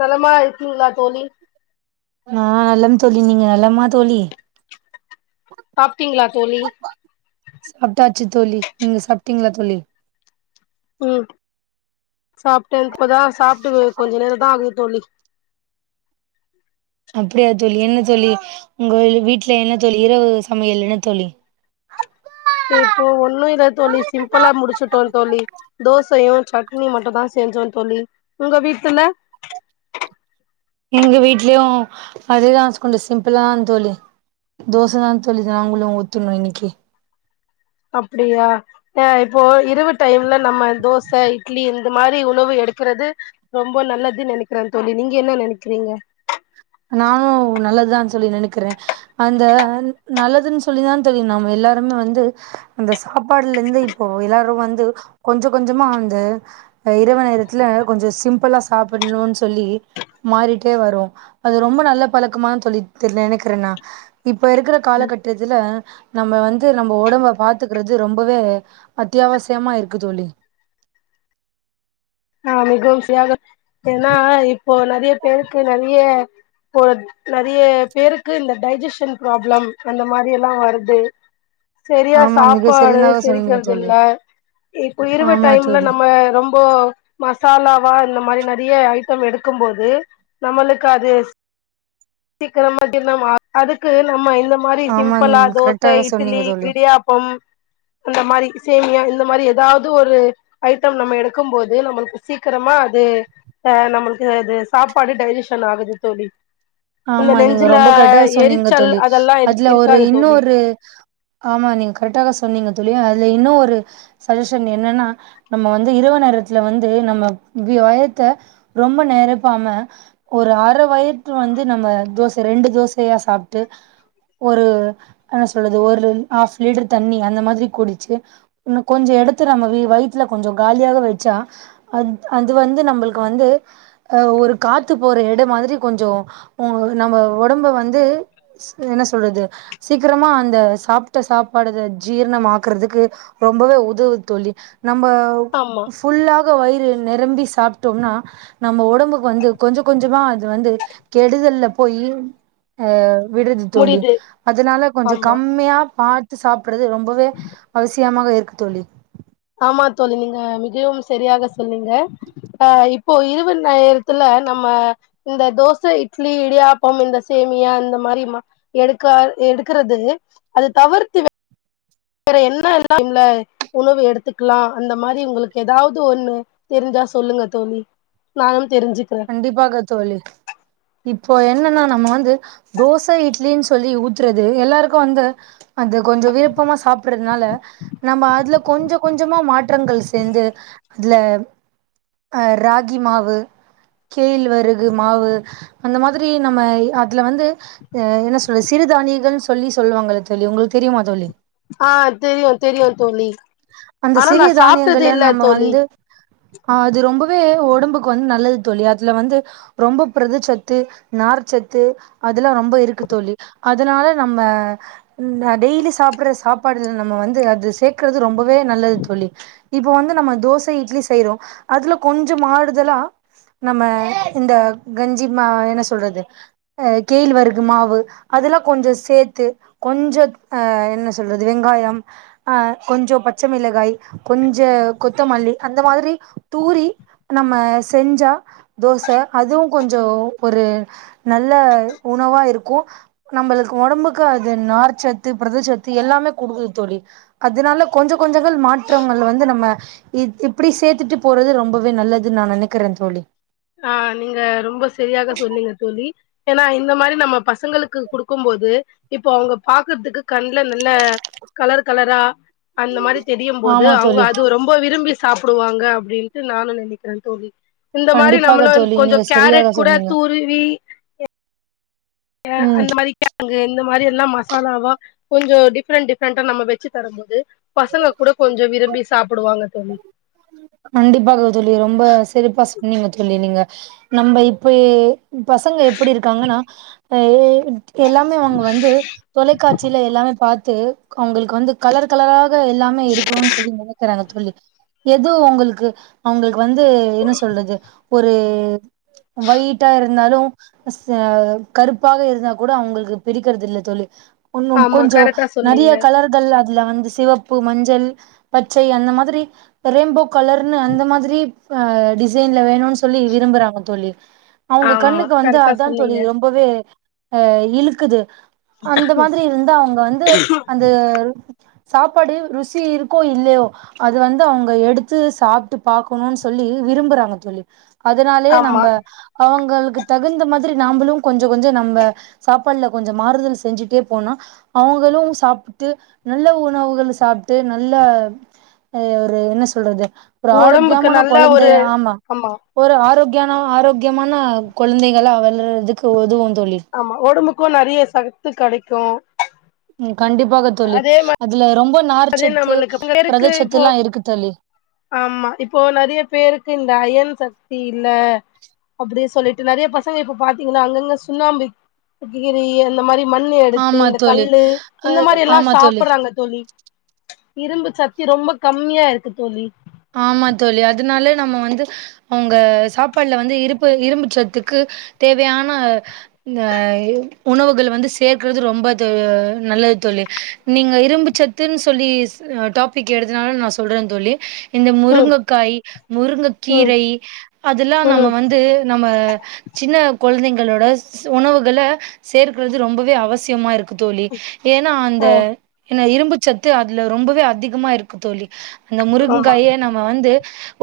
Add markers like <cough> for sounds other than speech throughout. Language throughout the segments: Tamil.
நலமா இருக்கீங்களா தோழி ஆ நலம் தோழி நீங்க நல்லமா தோழி சாப்பிட்டீங்களா தோழி சாப்ட்டாச்சு தோழி நீங்க சாப்டீங்களா தோழி ம் சாப்ட்டேன் இப்பதா சாப்ட்டு கொஞ்ச நேர தா ஆகுது தோழி அப்டியா தோழி என்ன தோழி உங்க வீட்டல என்ன தோழி இரவு சமையல் என்ன தோழி இப்போ ஒண்ணு இல்ல தோழி சிம்பிளா முடிச்சுட்டோ தோழி தோசையு சட்னியு மட்டு தா செஞ்சோ தோழி உங்க வீட்டுல எங்க வீட்லயு அதே தா கொஞ்சோ சிம்பிள தா தோழி தோசை தா தோழி நாங்களு ஊத்துணு இன்னிக்கு அப்டியா அ இப்போ இரவு டைம்ல நம்ம தோச இட்லி இந்த மாரி உணவு எடுக்குறது ரொம்ப நல்லது நெனைக்றேன் தோழி நீங்க என்ன நெனைக்கிறீங்க நானும் நல்லதுதா சொல்லி நெனைக்றேன் அந்த நல்லதுன்னு சொல்லிதா தோழி நம்ம எல்லாருமே வந்து அந்த சாப்பாடுல இந்து இப்போ எல்லாரும் வந்து கொஞ்சோ கொஞ்சமா வந்து இரவு நேரத்துல கொஞ்சம் சிம்பிளா சாப்பிட்ணுன்னு சொல்லி மாறிட்டே வரோம் அது ரொம்ப நல்ல பழக்கமா தோழி தெரில நெனைக்றேன்னா இப்ப இருக்கிற காலகட்ட த்துல நம்ம வந்து நம்ப ஒடம்ப பாத்துக்றது ரொம்பவே அத்யாவசியமா இருக்கு தோழி ஆ மிகவுசியாக ஏன்னா இப்போ நெறைய பேருக்கு நெறைய ஒரு நெறய பேருக்கு இந்த டைஜஷன் ப்ராப்ளம் அந்த மாரி எல்லாம் வருது செரியா ஆமா மிக சாப்பாடு சரியாக சொன்னீங்க செரிக்றது இல்ல தோழி இப்ப இருவ ஆமா டைம்ல தோழி நம்ம ரொம்போ மசாலாவா இந்த மாரி நெறைய ஐட்டம் எடுக்கும்போது நம்மளுக்கு அது சீக்கிரமா ஜீர்ணம் ஆகாது அதுக்கு நம்ம இந்த இந்த மாரி ஆமா சிம்பிளா தோசை கரெக்டாக இட்லி சொன்னீங்க தோழி இடியாப்பம் அந்த மாரி சேமியா இந்த மாரி ஏதாவது ஒரு ஐட்டம் நம்ம எடுக்கும் போது நம்ம சீக்கரமா அது அ நம்மளுக்கு அது சாப்பாடு டைஜஷன் ஆகுது தோழி இந்த ஆமா நீங்க நெஞ்சுல ரொம்ப கரெக்ட்டா சொன்னீங்க எரிச்சல் தோழி அதெல்லா இருக் அதுல ஒரு இருக்காது தோழி இன்னொரு ஆமா நீங்க கரெக்டா தா சொன்னீங்க தோழி அதுல இன்னொரு சஜஷன் என்னன்னா நம்ம வந்து இரவு நேரத்துல வந்து நம்ம <unintelligible> வயத்த ரொம்ப நெரப்பாம ஒரு அர வயத வந் து நம்ம தோச ரெண்டு தோசயா சாப்ட்டு ஒரு என்ன சொல்றது ஒரு ஹஃப் லிட்டர் தண்ணி அந்த மாரி குடிச் இன்னும் கொஞ்சம் எடுத்து நம்ம வயித்ல கொஞ்சம் காலியா வச்சா அ அது வந்து நம்மளுக்கு வந்து அ ஒரு காத்து போற எடோ மாரி கொஞ்ஜோ ம் நம்ம ஒடம்ப வந்து என்ன சொல்றது சீக்கிரமா அந்த சாப்ட்ட சாப்பாடு அத ஜீரணம் ஆக்குறதுக்கு ரொம்பவே உதவுது தோழி நம்போ ஆமா ஃபுல்லாக வயிறு நெரம்பி சாப்ட்டோம்னா நம்ம ஒடம்புக்கு வந்து கொஞ்ச கொஞ்சமா அது வந்து கெடுதல்ல போயி அ விட்ருது தோழி முடியுது அதனால கொஞ்ச ஆமா கம்மியா பாத் து சாப்றது ரொம்பவே அவசியமாக இருக்கு தோழி ஆமா தோழி நீங்க மிகவும் சரியாக சொல்லுங்க ஆ இப்போ இருவ நேரத்துல நம்ம இந்த தோச இட்லி இடியாப்பம் இந்த சேமியா இந்த மாரி மா எடுக்கா எடுக்றது அத தவிர்த்து வேற என்ன எல்லா <inaudible> ம்லா உணவு எடுத்துக்லா அந்த மாரி உங்களுக்கு எதாவ்து ஒன்னு தெரிஞ்சா சொல்லுங்க தோழி நானும் தெரிஞ்சுக்ற கண்டிப்பாக தோழி இப்போ என்னனா நம்ம வந்து தோச இட்லினு சொல்லி ஊத்றது எல்லாருக்கும் வந்து அந்த கொஞ்சோ விருப்பமா சாப்பிடதுனால நம்ம அதுல கொஞ்சம் கொஞ்சமா மாற்றங்கள் சேந்து அதுல அ ராகி மாவு கேல் வரகு மாவு அந்த மாதிரி நம்ம அதுல வந்து அ என்ன சொல்ல சிறுதானியங்கள்னு சொல்லி சொல்லுவாங்கள தோழி உங்ளுக்கு தெரியுமா தோழி ஆ தெரியு தெரியு தோழி அந்த ஆனா நா சிறிய சாப்ட்டது தானியங்கள்ல இல்ல நம்ம தோழி வந்து ஆ அது ரொம்பவே ஒடம்புக்கு வந்து நல்லது தோழி அதுல வந்து ரொம்ப பிரதச்சத்து நார்ச்சத்து அதுல்லா ரொம்ப இருக்கு தோழி அதனால நம்ம ம் நா டெய்லி சாப்பிற சாப்பாடுல நம்ம வந்து அது சேக்கறது ரொம்பவே நல்லது தோழி இப்ப வந்து நம்ம தோச இட்லி செய்றோம் அதுல கொஞ்சம் மாறுதலா நம்ம இந்த கஞ்சிமா என்ன சொல்றது அ கெயில் வருகு மாவு அதெல்லா கொஞ்சோ சேத்து கொஞ்சம் அ என்ன சொல்றது வெங்காயம் அ கொஞ்சோ பச்சமிளகாய் கொஞ்ச கொத்தமல்லி அந்த மாதிரி தூரி நம்ம செஞ்சா தோச அதுவும் கொஞ்சோ ஒரு நல்ல உணவா இருக்கும் நம்பளுக்கு ஒடம்புக்கு அது நார்ச்சத்து புரதச்சத்து எல்லாமே குடுக்குது தோழி அதனால கொஞ்ச கொஞ்சங்கள் மாற்றங்கள் வந்து நம்ம இ இப்டி சேத்துட்டு போறது ரொம்பவே நல்லதுன் நா நெனைக்கிறன் தோழி ஆ நீங்க ரொம்ப சரியாக சொன்னீங்க தோழி ஏன்னா இந்த மாரி நம்ம பசங்களுக்கு குடுக்கும் போது இப்போ அவுங்க பாக்குற்துக்கு கண்ல நல்ல கலர் கலரா அந்த மாரி தெரியும் போது ஆமா அவுங்க தோழி அது ரொம் ப விரும்பி சாப்புடுவாங்க அப்டின்ட்டு நானும் நெனைக்கிறேன் தோழி இந்த மாரி கண்டிப்பாக நம்மளும் தோழி நீங்க கொஞ்சம் சரியாக கேரட் கூட சொன்னீங்க துருவி ம் அந்த மாரி <inaudible> ழங்கு இந்த மாரி எல்லா மசாலாவா கொஞ்சோ டிஃப்ரெண்ட் டிஃப்ரெண்ட்டா நம்ம வச்சு தரும் போது பசங்க கூட கொஞ்சம் விரும்பி சாப்பிடுவாங்க தோழி கண்டிப்பாக தோழி ரொம்ப சிறப்பா சொன்னீங்க தோழி நீங்க நம்ப இப்ப பசங்க எப்டி இருக்காங்கன்னா அ எல்லாமே அவங்க வந்து தொலைக்காட்சில எல்லாமே பாத்து அவங்களுக்கு வந்து கலர் கலராக எல்லாமே இருக்கணுன் சொல்லி நெனைக்கிறாங்க தோழி எது உங்களுக்கு அவுங்களுக்கு வந்து என்ன சொல்றது ஒரு வயிட்டா இருந்தாலு ச கருப்பாக இருந்தா கூட அவுங்களுக்கு பிரிக்கறதில்ல தோழி உன்னும் ஆமா கொஞ்சோ கரெக்டா நெறைய சொன்னீங்க கலர் கள் அதுல வந்து சிவப்பு மஞ்சள் பச்சை அந்த மாத்ரி ரெயின்போ கலர்னு அந்த மாத்ரி அ டிசைன்ல வேணுன் சொல்லி விரும்புறாங்க தோழி அவுங்க ஆமா கண்ணுக்கு வந்து கரெக்டா அதா தோழி சொன்னீங்க ரொ பவே அ இழுக்குது அந்த மாத்ரி இருந்தா அவுங்க வந்து அ ந்த சாப்பாடு ருசி இருக்கோ இல்லையோ அது வந் து அவுங்க எடுத்து சாப்பிட்டு பாக்கணுன் சொல்லி விரும்புறாங்க தோழி அதனாலயே ஆமா நம்ப அவுங்களுக்கு தகுந்த மாத்ரி நாம்புளு கொஞ்ச கொஞ்ச நம்ம சாப்பாட்ல கொஞ்ச மாறுதல் செஞ்சுட்டே போனா அவுங்களு சாப்ட்டு நல்ல உணவுகள் சாப்ட்டு நல்ல ஒரு என்ன சொல்றது ஒரு ஒடம்புக்கு ஆரோக்கியமான நல்ல ஒரு கொழந்த ஆமா ஒரு ஆரோக்கியான ஆரோக்கியமான கொழந்தைகள வளர்றது ஆமா ஒடம்புக்கும் நெறைய சக்த்து கெடைக்கு ம் கண்டிப்பாக தோழி அதே அதுல ரொம்போ மாதிரி நார்ச்சத்து நம்மளுக்கு இப்ப பேருக்கு புரதச்சத்து இப்போ எல்லா இருக்கு தோழி ஆமா இப்போ நெறைய பேருக்கு இந்த அயன் சக்தி இல்ல அப்டி சொல்லிட்டு நெறைய பசங்க இப்ப பாத்தீங்கன்னா அங்கங்க சுண்ணாம்பு கீறி அந்த மாரி மண்ணு எடுத்து ஆமா இந்த தோழி கல்லு அ இந்த மாரியெல்லா ஆமா தோழி சாப்பட்றாங்க தோழி இரும்பு சத்தி ரொம்போ கம்மியா இருக்கு தோழி ஆமா தோழி அதனால நம்ம வந்து அவுங்க சாப்பாட்ல வந்து இருப்பு இரும்பு சத்துக்கு தேவையான இந்த இ உணவுகள் வந்து சேர்க்கறது ரொம்ப இது நல்லது தோழி நீங்க இரும்பு ச த்துன் சொல்லி அ டாபிக் எடுத்தனால நா சொல்றன் தோழி இந்த ம் முருங்கக்காயி முருங்க ம் கீரை அதெல்லா நம்ம ம் வந்து நம்ம சின்ன கொழந்தைங்களோட உணவுகள சேர்க்கறது ரொம்பவே அவசியமா இருக் கு தோழி ஏனா அந்த ஆ என்ன இரும்பு சத்து அதுல ரொம்பவே அதிகமா இருக்கு தோழி இந்த முருங் ஆமா கே நம்ம வந்து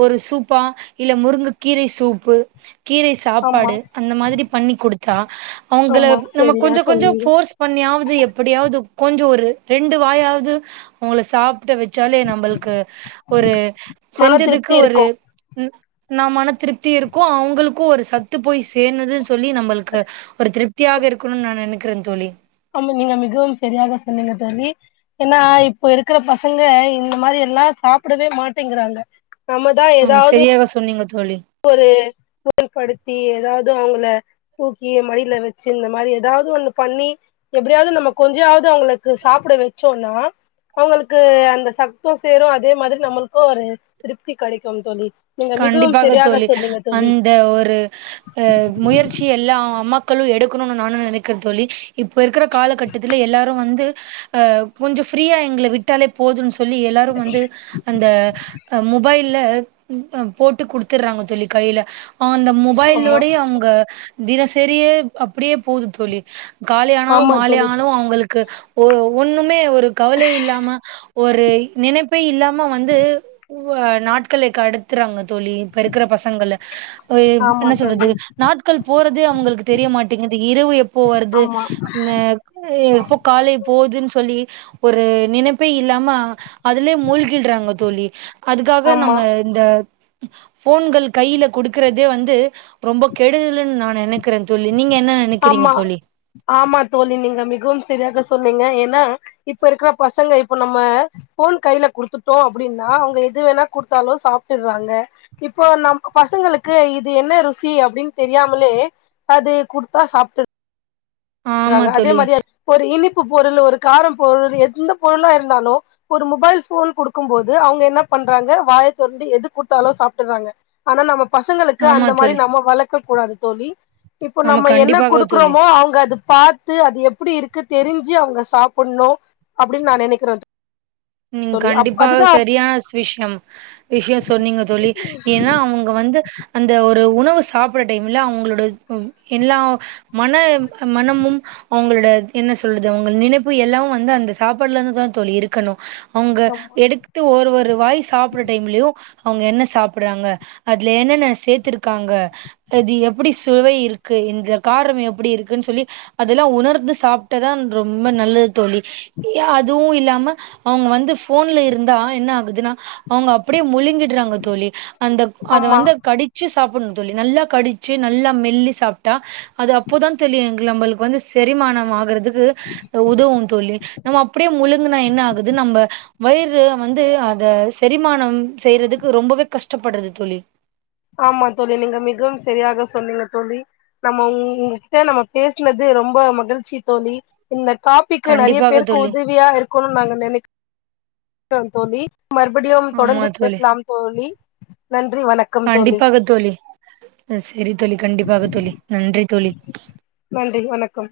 ஒரு சூப்பா இல்ல முருங்கு கீரை சூப்பு கீரை ஆமா சாப்பாடு அந்த மாத்ரி பண்ணி குடுத்தா அவுங்கள ஆமா நம்ம சரியா கொஞ்ச கொஞ்சோ சொன்னீங்க ஃபோர்ஸ் பண்ணியாவ்து எப்டியாவ்து கொஞ்சோ ஒரு ரெண்டு வாயாவ்து அவுங்கள சாப்ட வெச்சாவ் து நம்பள்க்கு ஒரு மன செஞ்சதுக்கு திருப்தி ஒரு இருக்கு ம் நம் மன திருப்தி இருக்கு அவுங்களுக்கு ஒரு சத்து போய் சேந்துது சொல்லி நம்பள்க்கு ஒரு திருப்தியாக இருக்கணுன் நா நெனைக்கிறே தோழி ஆமா நீங்க மிகவும் சரியாக சொன்னீங்க தோழி ஏனா இப்ப இருக்கிற பசங்க இந்த மாரியெல்லா சாப்பிடவே மாட்டேங்கிறாங்க ஆம் சரியாக சொன்னீங்க தோழி ஒரு <inaudible> படுத்தி எதாவ்து அவுங்கள தூக்கி மடியில வெச்சு இந்த மாரி எதாவ்து ஒன்னு பண்ணி எப்டியாவ்து நம்ம கொஞ்சாவது அவுங்களுக்கு சாப்பிட வெச்சோனா அவுங்களுக்கு அந்த சக்து சேரு அதே மாரி நம்மளுக்கு ஒரு திருப்தி கெடைக்கும் தோழி நீங்க மிகவும் கண்டிப்பாக சரியாக தோழி சொன்னீங்க தோழி அந்த ஒரு அ முயற்சி எல்லா அம்மாக்களு எடுக்கணுனு நானு நெனைக்கிறே தோழி இப் இப்ப இருக்கற காலகட்டத்தில எல்லாரு வந்து ஆ கொஞ்சோ ஃப்ரியா எங்கள விட்டாலே போதுன்னு சொல்லி எல்லா ரு வந்து அந்த அ மொபைல்ல ம் அ போட்டு குடுத்துட்றாங்க தோழி கையில அவங்க அந்த ஆமா மொபைல்லோடயே அவங்க தினசரியே அப்படியே போவுது தோழி, காலை ஆனாலு ஆமா மாலை தோழி ஆனாலு அவங்களுக்கு ஒ ஒண்ணுமே ஒரு கவலை இல்லாம ஒரு நினைப்பே இல்லாம வந்து வ நாட்களை கடத்துறாங்க தோழி இப்ப இருக்கிற பசங்கள டிப்பா அ என்ன சொல்றது நாட்கள் போறதே அவங்களுக்கு தெரிய மாட்டேங்குது இரவு எப்போ வருது ஆமா அ எப்போ காலை போவுதுன்னு சொல்லி ஒரு நினைப்பே இல்லாம அதுலயே மூழ்கிட்றாங்க தோழி அதுக்காக நம்ம ஆமா இந்த ஃபோன்கள் கையில குடுக்குறதே வந்து ரொம்ப கெடுதல்னு நா நெனைக் கிறே தோழி, நீங்க என்ன நெனைக்கிறீங்க ஆமா தோழி ஆமா தோழி நீங்க மிகவும் சரியாக சொன்னீங்க ஏன்னா இப்ப இருக்கற பசங்க இப்ப நம்ம ஃபோன் கையில குடுத்துட்டோ அப்டின்னா அவங்க எது வேணா குடுத்தாலு சாப்ட்டுட்றாங்க இப்போ நம்ப பசங்களுக்கு இது என்ன ருசி அப்டின்னு தெரியாமலே அது குடுத் தா சாப்ட்டு ஆமா ட்றாங்க அதே தோழி மாரி அது ஒரு இனிப்பு பொருள் ஒரு காரம் பொருள் எந்த பொருளா இருந்தாலு ஒரு மொபைல் ஃபோன் குடுக்கும் போது அவங்க என்ன பண்றாங்க வாய தொறந்து எது குடுத்தாலு சாப்ட்டுட்றாங்க ஆனா நம்ம பசங்களுக்கு ஆமா அந்த மாரி தோழி நம்ம வளக்க கூடாது தோழி, இப்போ ஆமா நம்ம என்ன கண்டிப்பாக தோழி குடுக்குறோமோ அவங்க அது பாத்து அது எப்படி இருக்கு தெரிஞ்சு அவங்க சாப்புட்ணு அப்டின்னு நா நெனைக்கிறே தோழி ம், கண்டிப்பா அதுதா சரியான விஷயம் விஷயோ சொன்னீங்க தோழி ஏன்னா அவங்க வந்து அந்த ஒரு உணவு சாப்பிட்ற டைம்ல அவங்களோட, ம், எல்லா மன மனமும் அவங்களோட என்ன சொல்றது அவங்க நினைப்பு எல்லாமு வந்து அந்த சாப்பாடுல இருந்துதா தோழி இருக்கணு அவங்க எடுத்து ஒரு ஒரு வாய் சாப்புட்ற டைம்லயு அவங்க என்ன சாப்பிட்றாங்க அதுல என்னன்ன சேத்துருக்காங்க அது எப்படி சுவை இருக்கு இந்த காரம் எப்டி இருக்குனு சொல்லி அதெல்லா உணர்ந்து சாப்ட்டதா ரொம்ப நல்லது தோழி அதுவு இல்லாம அவங்க வந்து ஃபோன்ல இருந்தா என்ன ஆகுதுன்னா அவங்க அப்டியே முழுங்கிட்றாங்க தோழி அந்த அத ஆமா வந்து கடி ச்சி சாப்புட்ணு தோழி, நல்லா கடிச்சு நல்லா மெல்லி சாப்ட்டா அது அப்போதா தோழி எங்க நம்மளுக்கு வந்து செரிமானம் ஆகறதுக்கு உதவும் தோழி நம்ம அப்டியே முழுங்குனா என்ன ஆவு அ வயிறு வந்து அத செரிமானம் செய்யறதுக்கு ரொம்பவே கஷ்டப்பட்றது தோழி ஆமா தோழி நீங்க மிகவும் சரியாக சொன்னீங்க தோழி நம்ம உங்கிட்ட நம்ம பேசினது ரொம்ப மகிழ்ச்சி தோழி இந்த டாபிக்கு நெறைய கண்டிப்பாக பேருக்கு தோழி உதவியா இருக்குனு நாங்க நெனைக் கிறோ தோழி, மறுபடியும் ஆமா தொடர்ந்து தோழி பேசலாம் தோழி நன்றி வணக் கண்டிப்பாக தோழி, அ சரி தோழி கண்டிப்பாக தோழி நன்றி தோழி. நன்றி வணக்கம்.